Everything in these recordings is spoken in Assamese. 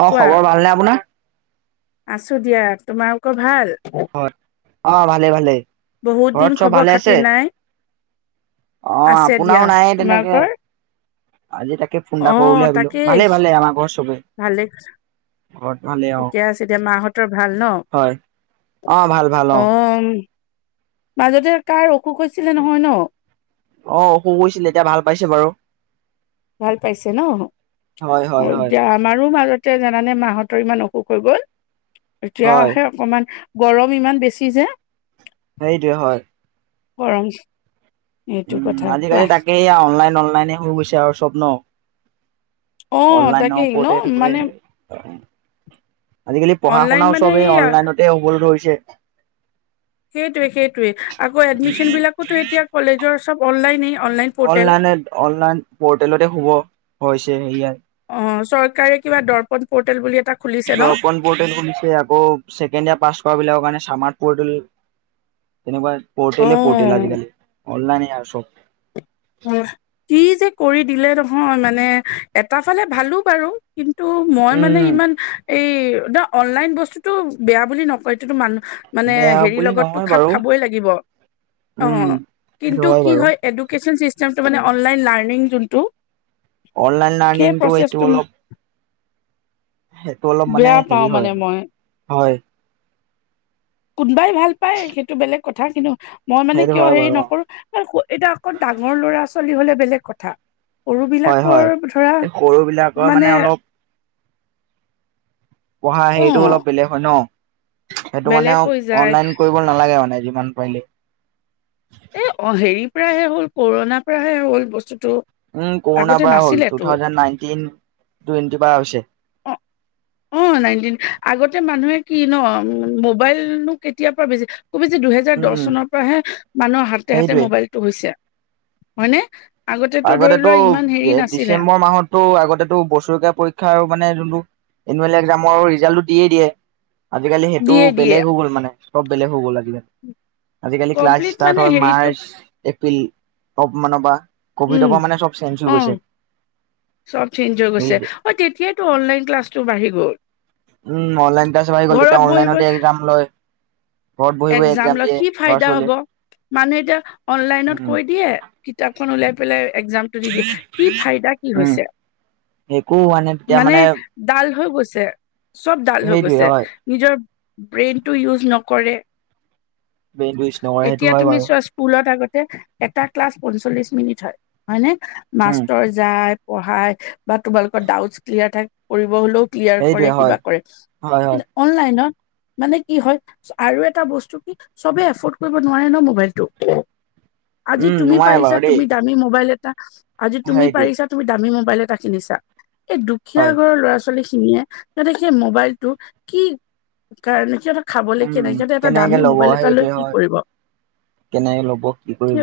অ খবৰ ভালনে আপোনাৰ আছো দিয়া। তোমালোকৰ ভাল? অ ভালে ভালে বহুত ঘৰত দিন চব খবৰ ভালে আছে খাতি নাই? অ আছে আপোনাৰও দিয়া। নাই তেনেকে তোমালোকৰ? আজি তাকে ফোন এটা অ কৰো বুলি ভাবিলো, তাকেই ভালে ভালে আমাৰ ঘৰৰ ভালে চবেই। ঘৰত ভালেই আও, ঠিকে আছে দিয়া মাহঁতৰ ভাল ন অ' হয় অ' ভাল ভাল অ'। অ'ম। মাজতে কাৰ অসুখ হৈছিলে নহয় ন? অ' অসুখ হৈছিল এতিয়া ভাল পাইছে বাৰু। ভাল পাইছে ন'? হয় হয় হয় এতিয়া আমাৰো মাজতে জানানে? মাহঁতৰ ইমান অসুখ হৈ গ'ল। হয় এতিয়াহে অকমান গৰম ইমান বেছি যে। সেইটোৱে হয়। গৰম। এইটো কথা উম' কোৱা আজিকালি তাকে এইয়া অনলাইন অনলাইনে হৈ গৈছে আৰু চব ন। অ অনলাইনৰ তাকেই ন ওপৰতে থাকে, মানে আজিকালি পঢ়া অনলাইন শুনাও মানে চবেই এইয়া অনলাইনত তে উপলব্ধ [unintelligible] হৈছে। সেইটোয়ে-সেইটোয়ে আকৌ এডমিচন বিলাকোতো এতিয়া কলেজৰ চব অনলাইনে অনলাইন। পৰ্টেল অনলাইনে, অনলাইন পৰ্টেলতে হ'ব হৈছে সেইয়া। অ' চৰকাৰে কিবা দৰ্পন পৰ্টেল বুলি এটা খুলিছে ন দৰ্পন পৰ্টেল খুলিছে আকৌ ছেকেণ্ড ইয়াৰ পাছ কৰা বিলাকৰ কাৰণে চামাৰ্ট পৰ্টেল তেনেকুৱা অ পৰ্টেললে পৰ্টেল আজিকালি অনলাইনে আৰু চব। কোৱা, কি যে কৰি দিলে নহয় মানে এটা ফালে ভালো বাৰু, কিন্তু ত মই মানে ইমান উম এই দা অনলাইন বস্তুটো বেয়া বুলি নকয়, এইটোতো মানুহ মানে বেয়া হেৰি বুলি লগতো নহয় খাপ বাৰু খাবই লাগিব, অ' উম সেইটো কিন্তু কি বাৰু হয় এডুকেশ্বন চিষ্টেমটো মানে অনলাইন লাৰ্ণিং যোনটো অনলাইন সেই লাৰ্ণিংটো প্ৰচেছটো এইটো অলপ সেইটো অলপ মানে বেয়া পাওঁ হেৰি মানে হয়, মই হয়। কোনোবাই ভাল পায় সেইটো বেলেগ কথা, কিন্তু মই মানে সেইটো কিয় হয় হেৰি বাৰু অ নকৰোঁ এতিয়া অকণ ডাঙৰ ল'ৰা-ছোৱালী হ'লে বেলেগ কথা। সৰু হয় হয় বিলাকৰ ধৰা এই সৰু বিলাকৰ মানে অলপ পঢ়া অ হেৰিটো অলপ বেলেগ হয় ন। সেইটো বেলেগ মানে হৈ যায় অনলাইন কৰিব নালাগে মানে যিমান পাৰিলে। এ অ' হেৰিৰ পৰাহে হ'ল কৰোণাৰ পৰাহে হ'ল বস্তুটো। উম' কৰোণাৰ আগতে পৰা হ'ল টু নাছিলেতো থাউজেণ্ড নাইনটিন টুৱেণ্টিৰ পৰাই হৈছে। অ অ' নাইনটিন, আগতে মানুহে কি ন মোবাইলনো কেতিয়াৰ পৰা বেছি খুব বেছি দুহেজাৰ দহ উম চনৰ পৰাহে মানুহৰ হাতে-হাতে সেইটোৱে মোবাইলটো হৈছে, হয়নে? ধৰি আগতেতো লোৱা ইমান হেৰি নাছিলে ডিচেম্বৰ মাহত তো আগতেতো বছৰেকীয়া পৰীক্ষা আৰু মানে যোনটো এনুৱেল এক্জামৰ ৰিজাল্টটো দি দিয়ে। আজিকালি সেইটো দিয়ে দিয়ে বেলেগ হৈ গ'ল মানে, চব বেলেগ হৈ গ'ল আজিকালি। আজিকালি ক্লাছ কমপ্লিট ষ্টাৰ্ট মানে হয় হেৰিটো মাৰ্চ, এপ্ৰিলৰ মানৰ পৰা। ক'ভিডৰ উম পৰা মানে চব চেঞ্জ অ হৈ গৈছে। চব চেঞ্জ হৈ গৈছে। অ' তেতিয়াই টো অনলাইন ক্লাছটো বাঢ়ি গ'ল। উম' অনলাইন ক্লাছ বাঢ়ি গ'ল, তেতিয়া ঘৰত বহিব অনলাইনতে এক্সাম লয়। ঘৰত বহি বহি একজাম এক্সাম লৈ দিয়ে কি ল'ৰা ফাইদা হ'ব, ছোৱালীয়ে। মানে এতিয়া অনলাইনত উম কৈ দিয়ে। কিতাপখন ওলাই পেলাই একজাম দি দিয়ে, কি ফাইদা? কি উম হৈছে? একো হোৱা নাই তেতিয়া মানে ডাল হৈ গৈছে, চব ডাল হৈ সেইটোৱে গৈছে, হয়। নিজৰ ব্ৰেইনতো ইউজ নকৰে। ব্ৰেইনটো ইউজ নকৰে সেইটো এতিয়া হয় তুমি বাৰু চোৱাচোন [unintelligible] স্কুলত আগতে এটা ক্লাছ পঞ্চল্লিছ মিনিট হয়, হয়নে? উম মাষ্টৰ যায়, পঢ়াই বা তোমালোকৰ ডাউট ক্লিয়াৰ থা কৰিব হ'লেও ক্লিয়াৰ কৰে, সেইটোৱে হয় কিবা কৰে। হয় হয় কিন্তু অনলাইনত মানে কি হয় আৰু এটা এটা বস্তু কি চবে এফৰ্ড কৰিব নোৱাৰে ন মোবাইলটো। আজি উম তুমি নোৱাৰে পাৰিছা, বাৰু দেই। তুমি দা তুমি মোবাইল এটা, আজি তুমি সেইটোৱে পাৰিছা, তুমি দামী মোবাইল এটা কিনিছা। এই দুখীয়া হয় ঘৰৰ ল'ৰা-ছোৱালীখিনী নিকিনিয়ে যাতে সেই মোবাইলটো কি কাৰণে সিহঁতৰ খাবলৈ কে উম নাই সিহঁতে এটা কেনেকে দামী ল'ব মোবাইল এটা লৈ সেইটোৱে কি হয়, কৰিব কেনেকে ল'ব, কি কৰিব?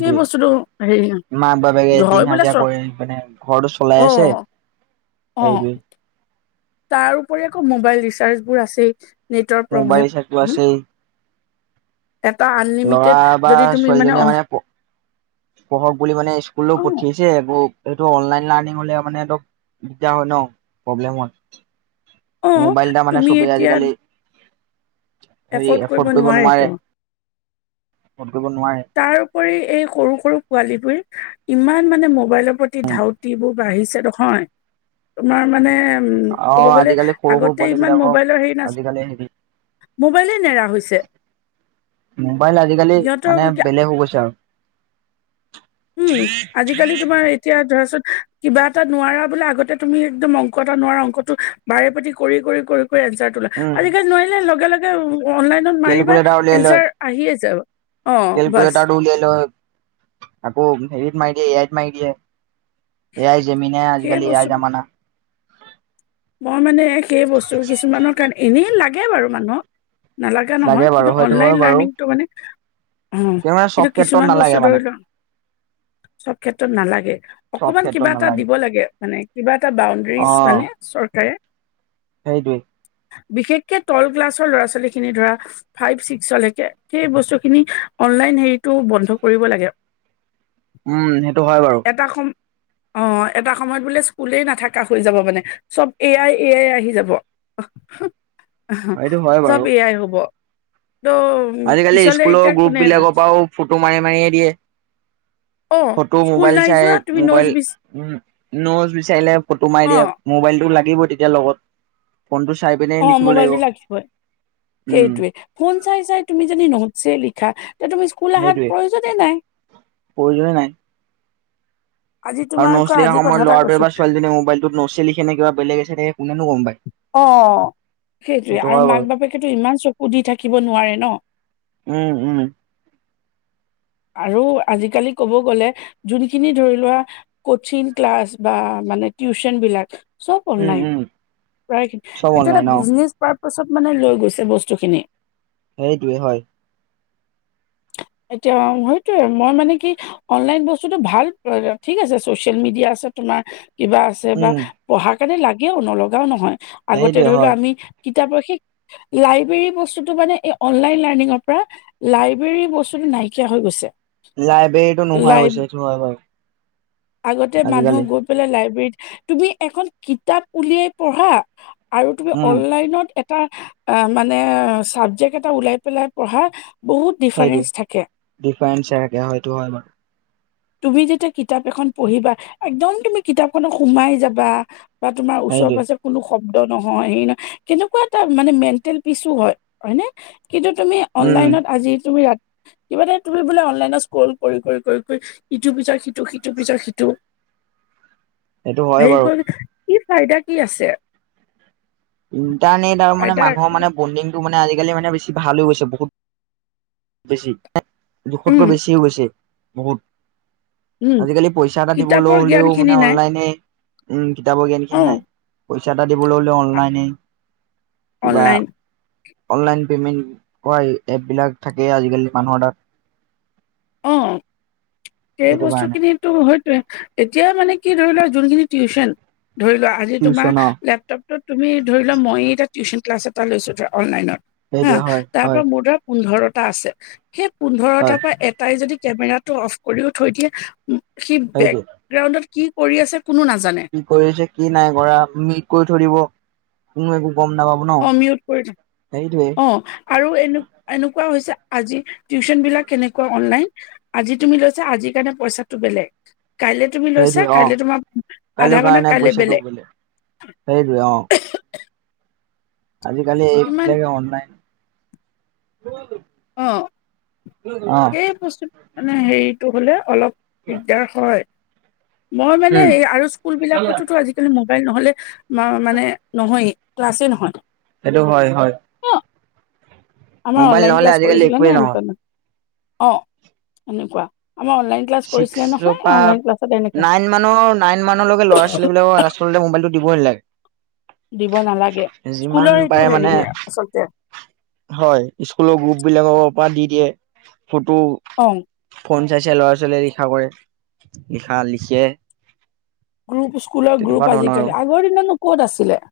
সেই বস্তুটো হেৰি মাক, বাপেকে হয় দিন বোলে হাজিৰা চ কৰি মানে ঘৰটো চলাই আছে। অঁ! সেইটোৱে তাৰ‌উপৰিটো আকৌ মোবাইল ৰিচাৰ্জবোৰ আছে নেটৱৰ্কৰ মোবাইল ৰিচাৰ্জটো প্ৰব্লেম। আছেই এটা আন ল'ৰা বা ছোৱালীজনীয়ে মানে প পঢ়ক বুলি মানে স্কুলও অ পঠিয়াছ যে এইবোৰ এইটো অনলাইন লাৰ্ণিং হ'লে মানে দিগদাৰ হয় ন, প্ৰব্লেম হয়। অ', মোবাইল এটা মানে তুমি চবেই এতিয়া আজিকালি হেৰি এফৰ্ড কৰিব নোৱাৰে। [unintelligible] কৰিব নোৱাৰে। তাৰ উপৰি এই সৰু-সৰু পোৱালীবোৰ ইমান মানে মোবাইলৰ প্ৰতি ধাউত ধাউতিবোৰ বাঢ়িছে নহয় তোমাৰ মানে উম! অ ক'ব গ'লে আজিকালি সৰু সৰু আগতে পোৱালী ইমান বিলাকক মোবাইলৰ হেৰি নাছিল। আজিকালি হেৰি মোবাইলেই নেৰা হৈছে। মোবাইল আজিকালি সিহঁতৰ মানে বেলেগ হৈ গৈছে আৰু। উম! আজিকালি তোমাৰ এতিয়া ধৰা চোন কিবা এটা নোৱাৰা বোলে আগতে তুমি একদম অংক এটা নোৱাৰা অংকটো বাৰে প্ৰতি কৰি-কৰি-কৰি এনচাৰ ওলোৱা। উম আজিকালি নোৱাৰিলে লগে-লগে অনলাইনত মাৰিবা কেলকুলেটাৰ উলিয়াই লয় এনচাৰ আহিয়েই যায়। কেলকুলেটাৰটো উলিয়াই লৈ আকৌ হেৰি মাৰিত দিয়ে এ আই মাৰি দিয়ে। এআই জেমিনে সেই আজিকালি বস্তুটো এআই জামানা। মই মানে সেই বস্তু কিছুমানৰ কাৰণে এনেই লাগে বাৰু মানুহক। নালাগা নহয় লাগে বাৰু কিন্তু সেইটো হয় অনলাইন বাৰু লাৰ্ণিংটো মানে উম! মানে চব কিন্তু ক্ষেত্ৰত কিছুমান বস্তু নালাগে মানে ধৰি লোৱা চব ক্ষেত্ৰত নালাগে। চব অকমান ক্ষেত্ৰত কিবা এটা নালাগে দিব লাগে মানে কিবা এটা বাউণ্ড ফিজ মানে চৰকাৰে। সেইটোৱেই। বিশেষকে তল ক্লাছৰ ল'ৰা-ছোৱালীখিনি ধৰা। ফাইভ, ছিক্সলৈকে সেই বস্তুখিনি অনলাইন হেৰিটো বন্ধ কৰিব লাগে। উম! সেইটো হয় বাৰু। এটা সময় অঁ এটা সময়ত বোলে স্কুলেই নাথাকা হৈ যাব মানে। চব এআই-এআই আহি যাব। সেইটো [unintelligible] হয় চব বাৰু এআই হ'ব। ত' আজিকালি পিছলে স্কুলৰ এতিয়া কোনে গ্ৰুপবিলাকৰ পৰাও ফটো মাৰি-মাৰিহে দিয়ে। অ', ফটো স্কুল মোবাইল নাই চাই যোৱা তুমি নোটছ মোবাইল বিচ উম নোটজ বিচাৰিলে ফটো মাৰি দিয়ে। অ', মোবাইলটো লাগিব তেতিয়া লগত। ফোনটো চাই পিনে অঁ! লিখিব লাগিব মোবাইলটো লাগিবই উম সেইটোৱেই। ফোন চাই-চাই তুমি যদি নোটছে লিখা তেতিয়া তুমি স্কুল অহাৰ প্ৰয়োজনেই নাই। প্ৰয়োজনেই নাই। আজি আৰু তোমাৰ ক নোটছ লিখা আজি কথা সময়ত এটা ল'ৰাটোৱে কৈছো বা ছোৱালীজনীয়ে মবাইলটো নোটছ লিখে নে কিবা বেলেগ লিখে নে কোনেনো গম পায়? অঁ! সেইটোৱে। সেইটো আৰু হয় বাৰু মাক-বাপেকেতো ইমান চকু দি থাকিব নোৱাৰে ন। উম-উম! আৰু আজিকালি ক'ব গ'লে যোনখিনি ধৰি লোৱা কচিং ক্লাছ বা মানে টিউচন বিলাক চব উম অনলাইন, উম প্ৰায় চব এইটো এটা অনলাইন অ বিজনেছ পাৰপচত মানে লৈ গৈছে বস্তুখিনি। সেইটোৱে হয়। এতিয়া সেইটোৱে মই মানে কি অনলাইন বস্তুটো ভাল বাৰু, ঠিক আছে চচিয়েল মিডিয়া আছে তোমাৰ কিবা আছে যে বা উম পঢ়াৰ কাৰণে লাগেও নলগাও নহয় আগতে সেইটোৱে ধৰিলোৱা হয় আমি কিতাপৰ সেই লাইব্ৰেৰী বস্তুটো মানে এই অনলাইন লাৰ্ণিঙৰ পৰা লাই ব্ৰেৰী বস্তুটো নাইকিয়া হৈ গৈছে। লাইব্ৰেৰীটো নোহোৱা হৈ লাই গৈছে এইটো হয় বাৰু। আগতে মানুহ আজিকালি গৈ পেলাই লাইব্ৰেৰীত, তুমি এখন কিতাপ উলিয়াই পঢ়া আৰু তুমি উম অনলাইনত এত এটা আ মানে চাবজেক্ট এটা ওলাই পেলাই পঢ়া বহুত ডিফাৰেন্ঞ্চ থাকে। ডিফাৰেঞ্চে চাহেকে হয় এইটো হয় বাৰু। তুমি যেতিয়া কিতাপ এখন পঢ়িবা একদম তুমি কিতাপখনত সোমাই যাবা বা তোমাৰ ওচৰ সেইটোৱে পাজে কোনো শব্দ নহয় হে নহয় তেনকুৱা এটা মানে মেণ্টেল পিচো হয়। হয়নে? কিন্তু তুমি উম অনলাইনত আজি তুমি ৰা কিবা এটা তুমি বোলে অনলাইনত স্কল কৰি কৰি কৰি কৰি ইটো পিছত সিটো সিটো পিছত সিটো সেইটো হয় বাৰু সেইবোৰ কি ফাইদা কি আছে? ইণ্টাৰনেট আৰু মানে ফাইদা মানুহৰ মানে বণ্ডিংটো মানে আজিকালি মানে বেছি ভাল হৈ গৈছে বহুত বেছি, উম জুখতকৈ বেছি হৈ গৈছে বহুত। উম আজিকালি পইচা এটা দিবলৈ কিতাপৰ জ্ঞান হলেও খিনি মানে নাই অনলাইনে। উম কিতাপৰ অ জ্ঞানখিনি নাই, পইচা এটা দিবলৈ হলেও অনলাইনেই। বা অনলাইন অনলাইন পেমেণ্ট কৰা এপবিলাক থাকেই আজিকালি মানুহৰ তাত অঁ সেই সেইটো কাৰণে বস্তুখিনিত টো হয়তোৱে, এতিয়া মানে কি ধৰি লোৱা যোনখিনি টিউচন, ধৰি লোৱা আজি তোমাৰ টিউচন অ লেপ তাৰপিছত তুমি ধৰি লোৱা মইয়ে এটা টিউচন ক্লাছ এটা লৈছো ধৰা অনলাইনত হা, সেইটোৱে হয় তাৰ হয় পৰা মোৰ ধৰা পোন্ধৰটা আছে, সেই হয় পোন্ধৰটাৰ পৰা এটাই যদি কেমেৰাটো অফ কৰিও থৈ দিয়ে সি সেইটোৱে বেকগ্ৰাউণ্ডত কি কৰি আছে কোনো নাজানে। কি কৰি আছে কি নাই কৰা, মিউত কৰি থৈ দিব কোনো একো গম নাপাব ন অ মিউট কৰি সেইটোৱে অঁ। আৰু এনে এনেকুৱা হৈছে আজি টিউচন বিলাক এনেকুৱা অনলাইন আজি তুমি লৈছা আজিৰ কাৰণে পইচাটো বেলেগ, কাইলে তুমি সেইটোৱে লৈছা অ কাইলে তোমাৰ কাইলৈ আধা ঘন্টা কাৰণে কাইলে পইচাটো বেলেগ। বোলে সেইটোৱে আজি কালি এপ কিমান বিলাকে অনলাইন অঁ অ সেই বস্তু মানে হেৰিটো হ'লে অলপ দিগদাৰ হয়। মই মানে উম হেৰি আৰু স্কুল বিলাকতোতো আজিকালি মোবাইল নহলে মা মানে নহয়েই ক্লাছে নহয়। সেইটো হয় হয়। অ আমাৰ মোবাইল অনলাইন নহ'লে ক্লাছ আজিকালি কৰিছিলে নে একোৱেই নহয় এনেকুৱা নাই, অঁ এনেকুৱা আমাৰ অনলাইন ক্লাছ কৰিছিলে ছিক্সৰ নহয় পৰা অনলাইন ক্লাছত এনেকে। নাইন মানৰ নাইন মানৰ লৈকে ল'ৰা ছোৱালী বিলাকক আচলতে মোবাইলটো দিবই নালাগে। দিব নালাগে যিমান স্কুলৰ সেইটো পাৰে মানে হেৰিয়ে আচলতে। হয় স্কুলৰ গ্ৰুপ বিলাকৰ পৰা দি দিয়ে, ফটো অঁ। ফোন চাই চাই ল'ৰা ছোৱালীয়ে লিখা কৰে, লিখা লিখে। গ্ৰুপ স্কুলৰ তেনেকুৱা গ্ৰুপ ধৰণৰ আৰু। আজিকালি। আগৰ দিনতনো ক'ত আছিলে।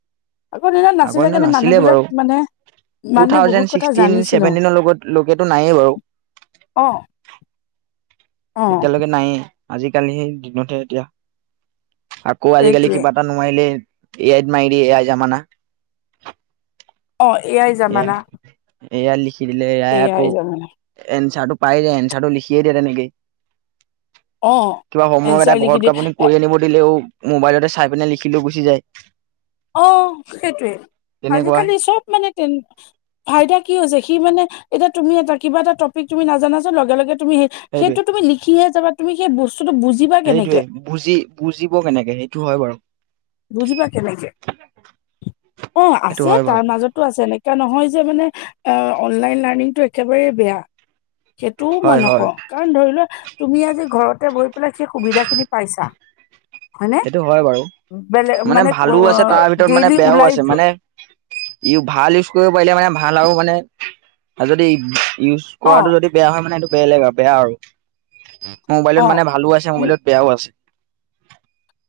আগৰ দিনত আগৰ নাছিলে দিনত কেনে বাৰু মানুহবিলাক মানে। টু মানুহে থাউজেণ্ড বহুত কথা ছিক্সটিন, জানিছিলো ছেভেন্টিন লগত লোকেতো নায়েই বাও। অঁ। এতিয়ালৈকে নায়েই। আজিকালি সেই দিনতহে এতিয়া। আকৌ আজিকালি এইটোৱে কিবা এটা নোৱাইলে এ আইত মাৰি দিয়ে। এ আই জামানা। অ, এ আই যামানা। এ আইত লিখি দিলে এ আই আকৌ জামেলা এনচাৰটো পাই যায়। এনচাৰটো লিখি দিয়ে তেনেকেই। অ কিবা হমৱৰ্ক এটা এনচাৰ লিখি দিয়ে ঘৰত আপুনি এ- কৰি আনিব দিলেও, মোবাইলতে চাই পিনে লিখিলৈ গুচি যায়। অ সেইটোৱে। তেনেকুৱা আজিকালি চব মানে তেন ফাইদা কি হৈছে। সি মানে এতিয়া তুমি এটা কিবা এটা টপিক তুমি নাজানাচোন লগে লগে তুমি সেই সেইটোৱে সেইটো তুমি লিখিহে যাবা। তুমি সেই বস্ সেইটোৱে, বুজি বুজিব কেনেকে? সেইটো হয় বাৰু। বুজিবা কেনেকে? অ সেইটো আছে, হয় বাৰু তাৰ মাজত টো আছে এনেকা নহয় যে মানে অ অনলাইন লাৰ্ণিংটো একেবাৰেই বেয়া। সেইটোও মই হয় হয় নকওঁ, কাৰণ ধৰি লোৱা তুমি আজি ঘৰতে বহি পেলাই সেই সুবিধা খিনি পাইছা? হয় নে? সেইটো হয় বাৰু। মানে ভালো আছে, তাৰ ভিতৰত মানে ডেইলি বেয়াও ওলাই আছে। যোৱা মানে ইউ ভাল ইউজ কৰিব পাৰিলে মানে ভাল। আও মানে যদি ইউজ অ কৰাটো যদি বেয়া হয় মানে এইটো বেলেগ আৰু বেয়া আৰু। অ মোবাইলত মানে ভালো আছে, মোবাইলত বেয়াও আছে।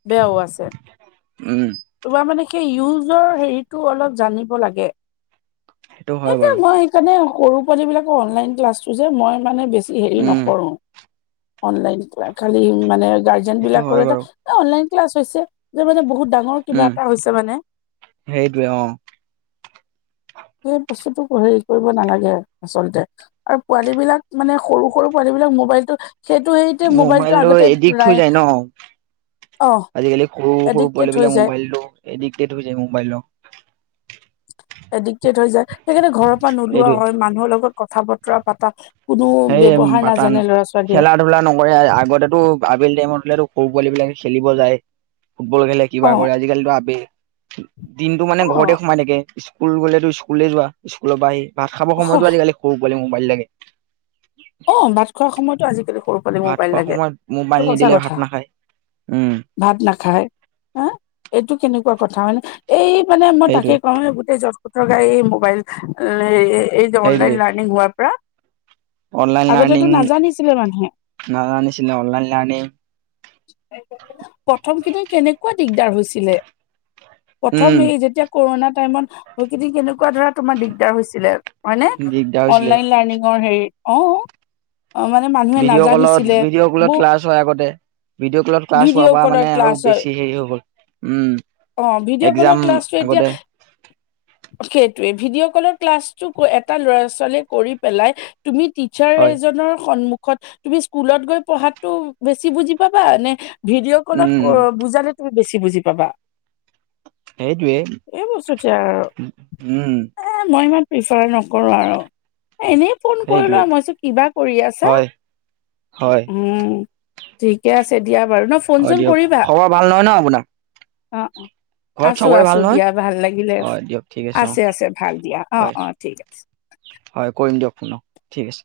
বেয়াও আছে। উম। তোমাৰ মানে সেই ইউজৰ হেৰিটো অলপ জানিব লাগে। সেইটো হ'য় বাৰু। মানে সৰু পোৱালী বিলাকৰ অনলাইন ক্লাছটো যে, মই মানে বেছি হেৰি উম নকৰোঁ। অনলাইন। [unintelligible] খালি মানে গাৰ্জেন সেইটো হয় বিলাকৰ এটা বাৰু এ অনলাইন ক্লাছ হৈছে, যে মানে বহুত ডাঙৰ কিবা উম এটা হৈছে মানে। সেইটোৱে, অ। সেই বস্তুটো হেৰি কৰিব নালাগে আচলতে। আৰু পোৱালী বিলাক মানে সৰু সৰু পোৱালী বিলাক মোবাইলটো সেইটো হেৰিতে মোবাইলটো আগতে এডিক্ট হৈ ৰাই যায় ন। অ আজিকালি সৰু সৰু এডিক্টেড পোৱালী হৈ বিলাক যায় মোবাইলটো এডিকটেড হৈ যায় মোবাইল। এডিক্টেড হৈ যায়। সেইকাণে ঘৰৰ পৰা নোলোৱা সেইটোৱে হয় মানুহৰ লগত কথা বতৰা পাতা কোনো সেই ব্যৱহাৰ পাতান নাজানে ল'ৰা ছোৱালীয়ে। [unintelligible] ধূলা নকৰে আগতে তো আবেলি টাইম-টো সৰু পোৱালি বিলাকে খেলিব যায়, ফুটবল খেলে। অ কিবা কৰে। আজিকালিতো আবে দিনটো অ মানে ঘৰতে সোমাই থাকে। স্কুল গলেতো, স্কুলে যোৱা। স্কুল পা আহি। ভাত খাব অ সময়তো আজিকালি সৰু পোৱালি মোবাইল লাগে। অ ভাত খোৱাৰ সময়তো আজিকালি সৰু পোৱালি ভাত মোবাইল খোৱা লাগে সময়ত এইটো মোবাইল সঁচা নিদিলে কথা ভাত নাখায়, উম। ভাত নাখায়। হা? এইটো কেনেকুৱা কথা মানে? এই মানে মই তাকে সেইটোৱে কওঁ গোটেই জট কথৰ গাড়ী মোবাইল [unintelligible] এই যে, অনলাইন সেইটোৱে লাৰ্ণিং হোৱাৰ পৰা। অনলাইন আগতেতো লাৰ্ণিং নাজানিছিলে মানুহে নাজানিছিলে। অনলাইন লাৰণিং প্ৰথম খিনি কেনেকুৱা দিগদাৰ হৈছিলে। প্ৰথম উম এই যেতিয়া কৰোণা টাইমত হয় [unintelligible] কেনে কোৱা ধৰা তোমাৰ দিগদাৰ হৈছিলে হয়নে? দিগদাৰ হৈছিলে অনলাইন লাৰ্নিংৰ হেৰি অ। মানে মানুহে ভিডিঅ' কলত নাজানিছিলে ভিডিঅ' কলত ব ক্লাছ হয় আগতে। ভিডিঅ' কলত ক্লাছ হোৱাৰ ভিডিঅ' পৰা কলৰ মানে ক্লাছ আৰু হয় বেছি হেৰি হৈ গ'ল। উম, অ ভিডিঅ' এক্জাম কলৰ ক্লাছটো এতিয়া আগতে সেইটোৱে ভিডিঅ' কলৰ ক্লাছটো ক এটা ল'ৰা- ছোৱালীয়ে কৰি পেলাই তুমি টিচাৰ হয় এজনৰ সন্মুখত তুমি স্কুলত গৈ পঢ়াটো বেছি বুজি পাবা নে ভিডিঅ' কলত উম, ক বুজালে তুমি বেছি বুজি পাবা? এই সেইটোৱে বস্তুতে আৰু উম উম। এ মই ইমান প্ৰিফাৰ নকৰো আৰু এ এনে ফোন কৰিলো সেইটোৱে মইছো কিবা কৰি আছা হয়, হয়, উম। ঠিকে আছে দিয়া বাৰু ন ফোন হয় চোন দিয়ক কৰিবা? খবৰ ভাল নহয় ন আপোনাৰ? অ অ। ঘৰত আছো চবৰে আছো ভাল নহয়? দিয়া ভাল লাগিলে, হয় দিয়ক ঠিক অ', আছে আছে ভাল দিয়া অ হয়, অ ঠিক আছে। হয় কৰিম দিয়ক ফোনক ঠিক আছে।